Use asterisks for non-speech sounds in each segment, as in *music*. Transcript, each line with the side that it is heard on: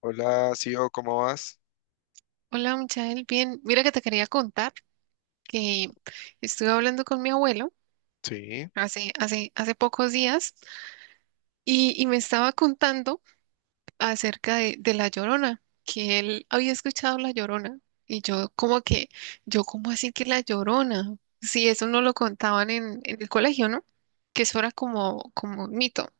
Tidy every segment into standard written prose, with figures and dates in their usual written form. left: Hola, Sio, ¿cómo vas?
right: Hola, Michael, bien. Mira que te quería contar que estuve hablando con mi abuelo
left: Sí,
right: hace pocos días y me estaba contando acerca de La Llorona, que él había escuchado La Llorona y yo como que, yo como así que La Llorona, si eso no lo contaban en el colegio, ¿no? Que eso era como, como un mito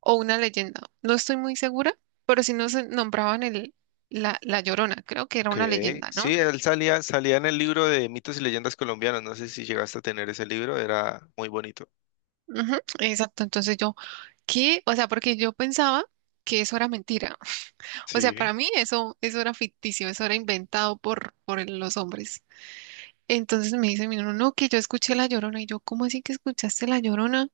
right: o una leyenda. No estoy muy segura, pero si no se nombraban La Llorona, creo que era
left: ok.
right: una leyenda, ¿no?
left: Sí, él salía en el libro de mitos y leyendas colombianas. No sé si llegaste a tener ese libro, era muy bonito.
right: Ujú, exacto, entonces yo ¿qué? O sea, porque yo pensaba que eso era mentira. *laughs* O sea,
left: Sí,
right: para mí eso, eso era ficticio, eso era inventado por los hombres. Entonces me dice mi hermano, no, que yo escuché La Llorona. Y yo, ¿cómo así que escuchaste La Llorona?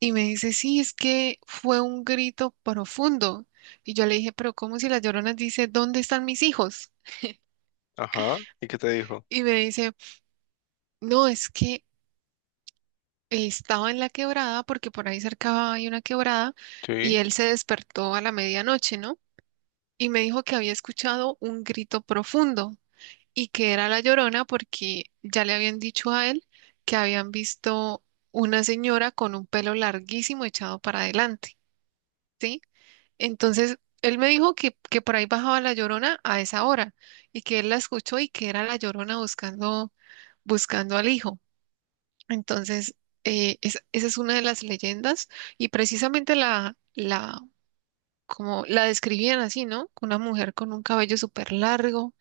right: Y me dice, sí, es que fue un grito profundo. Y yo le dije, pero ¿cómo si La Llorona dice, ¿dónde están mis hijos?
left: ajá. ¿Y qué te dijo?
right: Y me dice, no, es que estaba en la quebrada, porque por ahí cerca hay una quebrada, y
left: Sí,
right: él se despertó a la medianoche, ¿no? Y me dijo que había escuchado un grito profundo y que era la Llorona porque ya le habían dicho a él que habían visto una señora con un pelo larguísimo echado para adelante, ¿sí? Entonces, él me dijo que por ahí bajaba la Llorona a esa hora y que él la escuchó y que era la Llorona buscando, buscando al hijo. Entonces, esa es una de las leyendas y precisamente como la describían así, ¿no? Una mujer con un cabello súper largo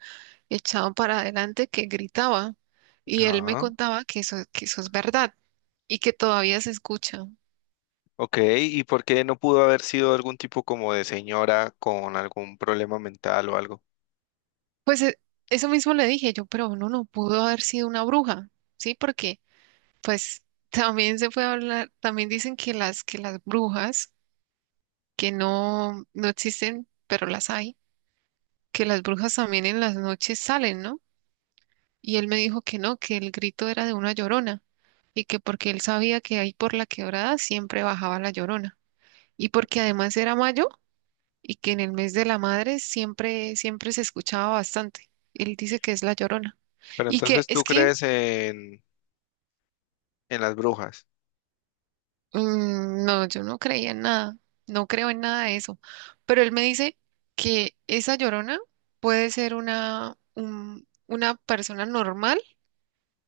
right: echado para adelante que gritaba y él me
left: ah.
right: contaba que eso es verdad y que todavía se escucha.
left: Ok, ¿y por qué no pudo haber sido algún tipo como de señora con algún problema mental o algo?
right: Pues e- Eso mismo le dije yo, pero uno no pudo haber sido una bruja, ¿sí? Porque pues *laughs* también se puede hablar, también dicen que las brujas, que no, no existen, pero las hay, que las brujas también en las noches salen, ¿no? Y él me dijo que no, que el grito era de una llorona y que porque él sabía que ahí por la quebrada siempre bajaba la llorona. Y porque además era mayo y que en el mes de la madre siempre, siempre se escuchaba bastante. Él dice que es la Llorona.
left: Pero
right: Y que
left: entonces
right: es
left: tú
right: que,
left: crees en las brujas.
right: no, yo no creía en nada, no creo en nada de eso. Pero él me dice que esa Llorona puede ser una, una persona normal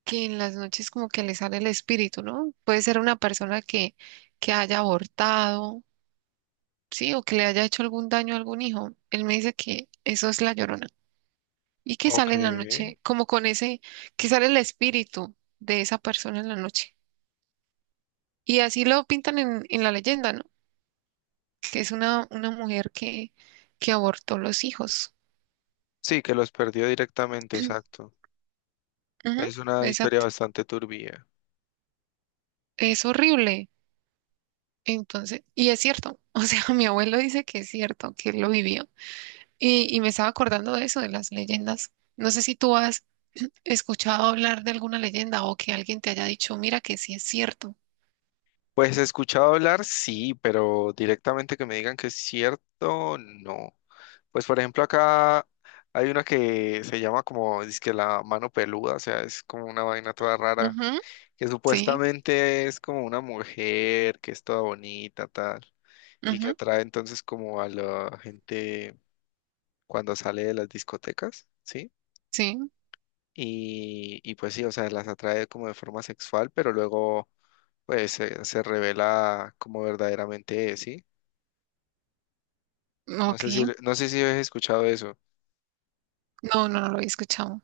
right: que en las noches como que le sale el espíritu, ¿no? Puede ser una persona que haya abortado, sí, o que le haya hecho algún daño a algún hijo. Él me dice que eso es la Llorona. Y que
left: Ok.
right: sale en la noche, como con ese, que sale el espíritu de esa persona en la noche. Y así lo pintan en la leyenda, ¿no? Que es una mujer que abortó los hijos.
left: Sí, que los perdió directamente,
right: *clears throat*
left: exacto.
right: Ujú,
left: Es una historia
right: exacto.
left: bastante turbia.
right: Es horrible. Entonces, y es cierto. *laughs* O sea, mi abuelo dice que es cierto, que él lo vivió. Y me estaba acordando de eso, de las leyendas. No sé si tú has *clears throat* escuchado hablar de alguna leyenda o que alguien te haya dicho, mira que sí es cierto.
left: Pues he escuchado hablar, sí, pero directamente que me digan que es cierto, no. Pues por ejemplo acá hay una que se llama como, dizque la mano peluda, o sea, es como una vaina toda rara,
right: Ujú,
left: que
right: sí,
left: supuestamente es como una mujer que es toda bonita, tal, y que
right: ujú,
left: atrae entonces como a la gente cuando sale de las discotecas, ¿sí?
right: sí.
left: Y pues sí, o sea, las atrae como de forma sexual, pero luego pues se revela como verdaderamente es, ¿sí?
right: No,
left: No sé si,
right: ok,
left: no sé si habéis escuchado eso.
right: no, no, no lo he escuchado.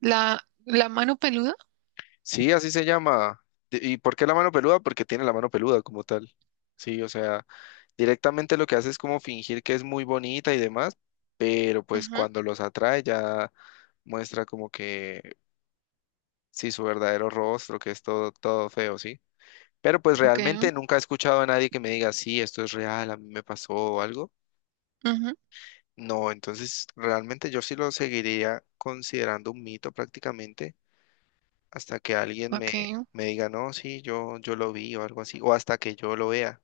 right: La mano peluda.
left: Sí, así se llama. ¿Y por qué la mano peluda? Porque tiene la mano peluda como tal. Sí, o sea, directamente lo que hace es como fingir que es muy bonita y demás, pero pues
right: Ujú,
left: cuando los atrae ya muestra como que sí su verdadero rostro, que es todo, todo feo, ¿sí? Pero pues
right: ok,
left: realmente nunca he escuchado a nadie que me diga, sí, esto es real, a mí me pasó o algo.
right: ujú,
left: No, entonces realmente yo sí lo seguiría considerando un mito prácticamente, hasta que alguien me,
right: ok.
left: me diga, no, sí, yo lo vi o algo así, o hasta que yo lo vea.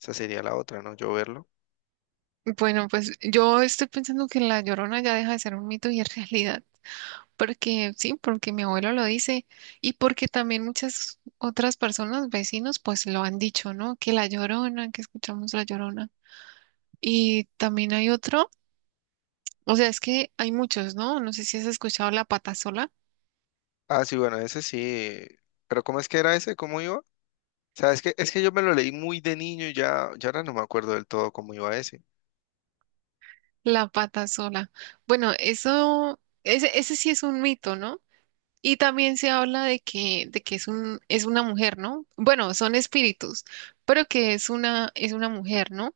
left: Esa sería la otra, ¿no? Yo verlo.
right: Bueno, pues yo estoy pensando que la Llorona ya deja de ser un mito y es *laughs* realidad. Porque sí, porque mi abuelo lo dice y porque también muchas otras personas, vecinos, pues lo han dicho, ¿no? Que la Llorona, que escuchamos la Llorona. Y también hay otro, o sea, es que hay muchos, ¿no? No sé si has escuchado la pata sola.
left: Ah, sí, bueno, ese sí. Pero ¿cómo es que era ese? ¿Cómo iba? O sea, es que yo me lo leí muy de niño y ya, ya ahora no me acuerdo del todo cómo iba ese.
right: La pata sola. Bueno, eso, ese sí es un mito, ¿no? Y también se habla de que es un, es una mujer, ¿no? Bueno, son espíritus, pero que es una mujer, ¿no?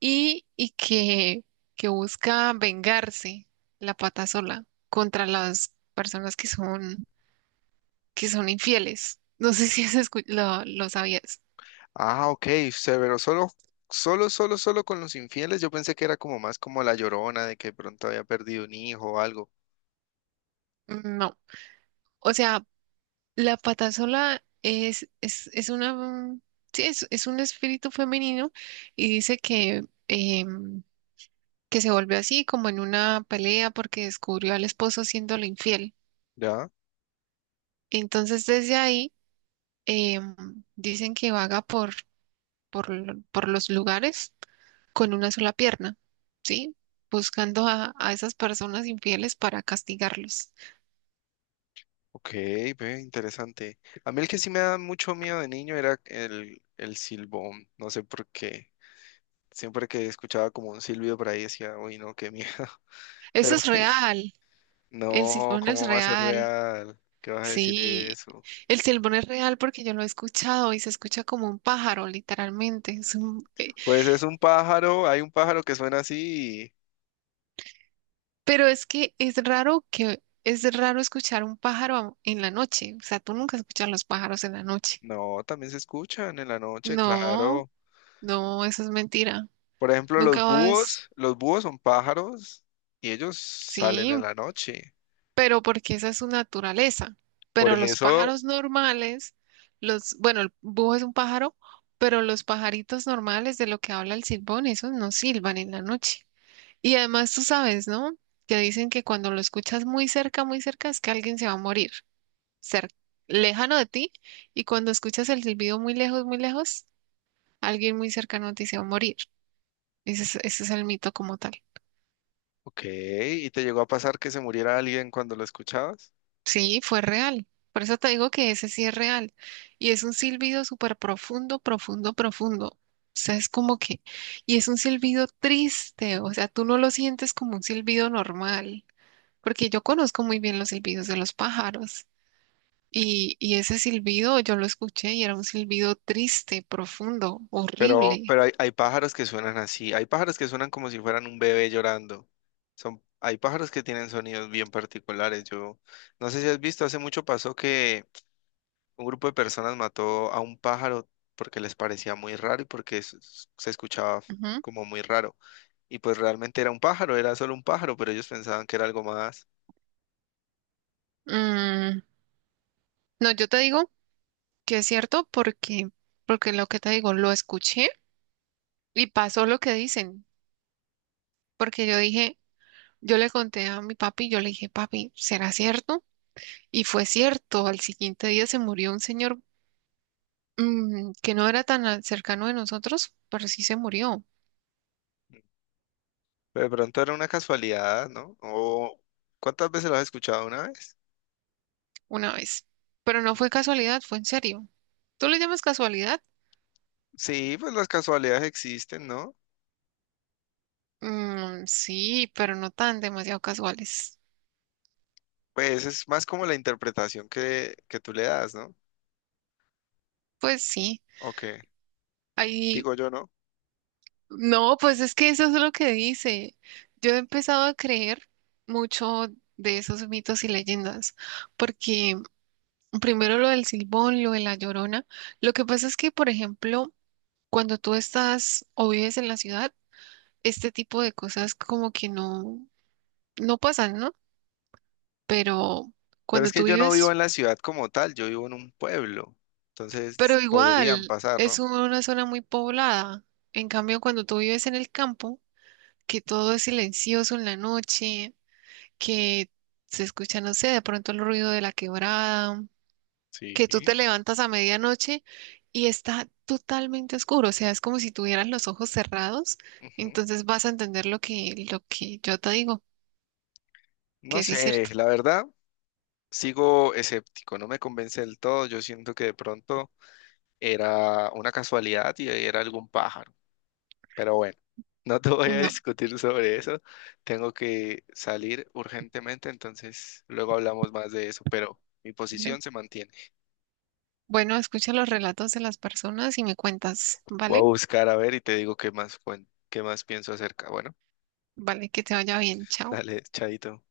right: Y que busca vengarse la pata sola contra las personas que son infieles. No sé si has escu- Lo sabías.
left: Ah, ok, severo, solo, solo, solo, solo con los infieles. Yo pensé que era como más como la Llorona, de que de pronto había perdido un hijo o algo.
right: No. O sea, la pata sola es una, sí, es un espíritu femenino y dice que, em, que se volvió así como en una pelea porque descubrió al esposo siéndole infiel.
left: Ya,
right: Entonces desde ahí em, dicen que vaga por, por los lugares con una sola pierna, ¿sí? Buscando a esas personas infieles para castigarlos.
left: ok, ve, interesante. A mí el que sí me da mucho miedo de niño era el silbón, no sé por qué. Siempre que escuchaba como un silbido por ahí decía, uy, no, qué miedo. *laughs*
right: Eso
left: Pero
right: es
left: pues,
right: real, el
left: no,
right: silbón es
left: ¿cómo va a ser
right: real,
left: real? ¿Qué vas a decir
right: sí.
left: eso?
right: El silbón es real porque yo lo he escuchado y se escucha como un pájaro, literalmente.
left: Pues es un pájaro, hay un pájaro que suena así.
right: Pero es que es raro escuchar un pájaro en la noche. O sea, tú nunca escuchas los pájaros en la noche.
left: No, también se escuchan en la noche,
right: No,
left: claro.
right: no, eso es mentira.
left: Por ejemplo,
right: Nunca vas.
left: los búhos son pájaros y ellos salen
right: Sí,
left: en la noche.
right: pero porque esa es su naturaleza.
left: Por
right: Pero los
left: eso,
right: pájaros normales, los, bueno, el búho es un pájaro, pero los pajaritos normales de lo que habla el silbón, esos no silban en la noche. Y además tú sabes, ¿no? Que dicen que cuando lo escuchas muy cerca, es que alguien se va a morir. cer- Lejano de ti y cuando escuchas el silbido muy lejos, alguien muy cercano te dice va a morir. Ese es el mito como tal.
left: ok, ¿y te llegó a pasar que se muriera alguien cuando lo escuchabas?
right: Sí, fue real. Por eso te digo que ese sí es real. Y es un silbido súper profundo, profundo, profundo. O sea, es como que, y es un silbido triste, o sea, tú no lo sientes como un silbido normal, porque yo conozco muy bien los silbidos de los pájaros. Y ese silbido yo lo escuché y era un silbido triste, profundo, horrible.
left: Pero hay, hay pájaros que suenan así, hay pájaros que suenan como si fueran un bebé llorando. Son, hay pájaros que tienen sonidos bien particulares. Yo no sé si has visto, hace mucho pasó que un grupo de personas mató a un pájaro porque les parecía muy raro y porque se escuchaba
right: Ujú.
left: como muy raro. Y pues realmente era un pájaro, era solo un pájaro, pero ellos pensaban que era algo más.
right: Mm, no, yo te digo que es cierto porque, porque lo que te digo, lo escuché y pasó lo que dicen, porque yo dije, yo le conté a mi papi, yo le dije, papi, ¿será cierto? Y fue cierto, al siguiente día se murió un señor que no era tan cercano de nosotros, pero sí se murió
left: Pero de pronto era una casualidad, ¿no? O ¿cuántas veces lo has escuchado? Una vez.
right: una vez, pero no
left: Mm,
right: fue casualidad, fue en serio. ¿Tú le llamas casualidad?
left: sí, pues las casualidades existen, ¿no?
right: Mm, sí, pero no tan demasiado casuales.
left: Pues es más como la interpretación que tú le das, ¿no?
right: Pues sí,
left: O que
right: hay
left: digo yo, ¿no?
right: no, pues es que eso es lo que dice. Yo he empezado a creer mucho de esos mitos y leyendas, porque primero lo del Silbón, lo de la Llorona. Lo que pasa es que, por ejemplo, cuando tú estás o vives en la ciudad, este tipo de cosas como que no, no pasan, ¿no? Pero
left: Pero es
right: cuando tú
left: que yo no vivo
right: vives,
left: en la ciudad como tal, yo vivo en un pueblo.
right: pero
left: Entonces podrían
right: igual
left: pasar,
right: es
left: ¿no?
right: una zona muy poblada. En cambio, cuando tú vives en el campo, que todo es silencioso en la noche que se escucha, no sé, de pronto el ruido de la quebrada,
left: Sí.
right: que tú te levantas a medianoche y está totalmente oscuro, o sea, es como si tuvieras los ojos cerrados,
left: Ujú.
right: entonces vas a entender lo que yo te digo,
left: No
right: que sí es
left: sé,
right: cierto.
left: la verdad, sigo escéptico, no me convence del todo. Yo siento que de pronto era una casualidad y era algún pájaro. Pero bueno, *laughs* no te voy a
right: No.
left: discutir sobre eso. Tengo que salir urgentemente, entonces luego hablamos más de eso, pero mi
right: ¿Vale?
left: posición se mantiene.
right: Bueno, escucha los relatos de las personas y me cuentas,
left: Voy a
right: ¿vale?
left: buscar a ver y te digo qué más, qué más pienso acerca. Bueno,
right: Vale, que te vaya bien, chao.
left: dale, chaito.